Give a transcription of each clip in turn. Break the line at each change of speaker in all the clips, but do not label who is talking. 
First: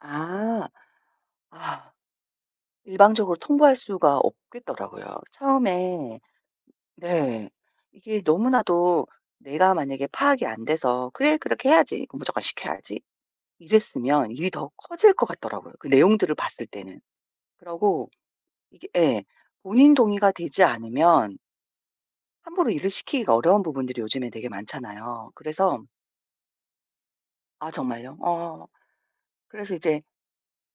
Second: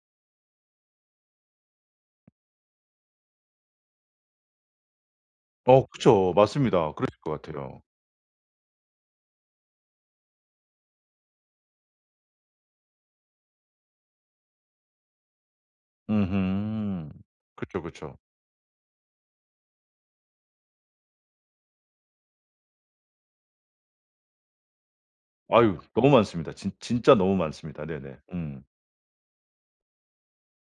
아. 아. 일방적으로 통보할 수가 없겠더라고요.
어
처음에
그쵸. 맞습니다. 그러실 것
네.
같아요.
이게 너무나도 내가 만약에 파악이 안 돼서 '그래 그렇게 해야지. 무조건 시켜야지.' 이랬으면 일이 더 커질 것 같더라고요 그 내용들을 봤을 때는.
음음. 그쵸,
그러고
그쵸.
이게 예. 본인 동의가 되지 않으면 함부로 일을 시키기가 어려운 부분들이 요즘에 되게 많잖아요.
아유
그래서
너무 많습니다. 진 진짜 너무
아
많습니다. 네네.
정말요?
음.
어. 그래서 이제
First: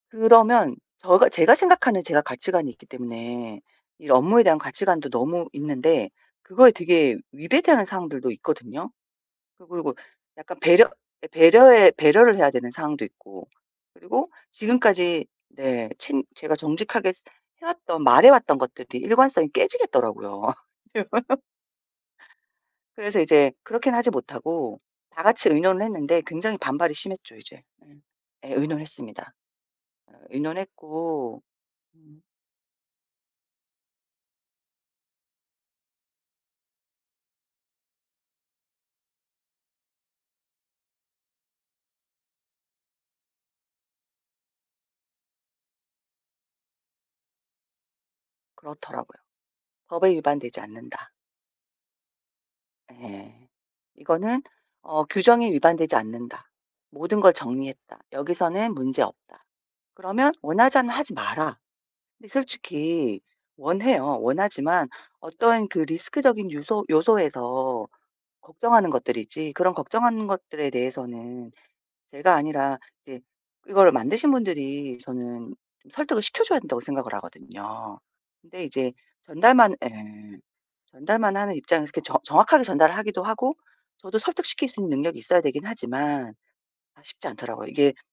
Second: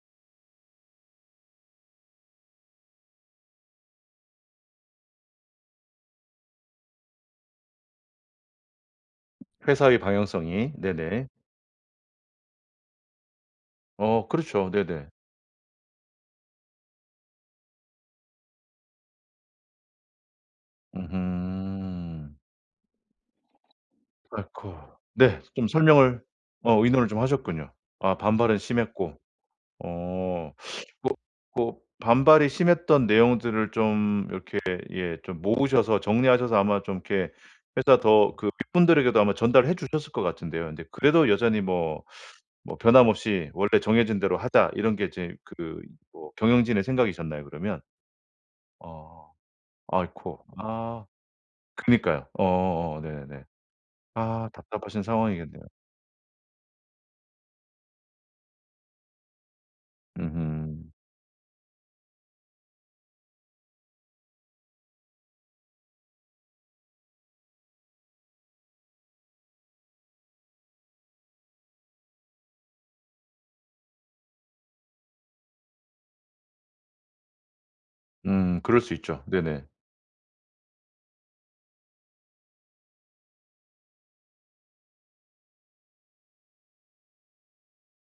그러면 저가 제가 생각하는 제가 가치관이 있기 때문에 이 업무에 대한 가치관도 너무 있는데 그거에 되게 위배되는 상황들도 있거든요. 또 그리고
회사의
약간
방향성이.
배려 예
네네.
배려해 배려를 해야 되는 상황도 있고
어
그리고
그렇죠. 네네.
지금까지 네. 챙 제가 정직하게 스 해왔던, 말해왔던 것들이 일관성이 깨지겠더라고요.
으흠.
그래서 이제 그렇게는 하지
아이코.
못하고 다
네
같이
좀
의논을
설명을
했는데 굉장히
어
반발이
의논을 좀
심했죠 이제.
하셨군요.
예.
아
예
반발은 심했고.
의논했습니다.
어.
어
뭐
의논했고
뭐
[unintelligible]
반발이 심했던 내용들을 좀 이렇게 예 좀 모으셔서 정리하셔서 아마 좀 이렇게 회사 더 그 윗분들에게도 아마 전달해 주셨을 것 같은데요. 근데 그래도 여전히 뭐 뭐 '변함없이 원래 정해진 대로 하다.' 이런 게 이제 그 뭐 경영진의 생각이셨나요 그러면?
그렇더라고요.
어.
'법에
아이코.
위반되지
아.
않는다.'
그니까요. 어 어 네
예.
네.
이거는
아 답답하신
어 '규정에
상황이겠네요.
위반되지 않는다. 모든 걸 정리했다. 여기서는 문제없다. 그러면 원하지
으흠.
않으면 하지 마라.' 근데 솔직히 원해요. 원하지만 어떤 그 리스크적인 유서 요소에서 걱정하는 것들이지 그런 걱정하는 것들에 대해서는 제가 아니라 이제 이거를 만드신 분들이 저는 설득을 시켜줘야 된다고 생각을 하거든요.
음.
근데
그럴
이제
수 있죠. 네네.
전달만 예 전달만 하는 입장에서 그렇게 정 정확하게 전달을 하기도 하고 저도 설득시킬 수 있는 능력이 있어야 되긴 하지만 아 쉽지 않더라고요. 이게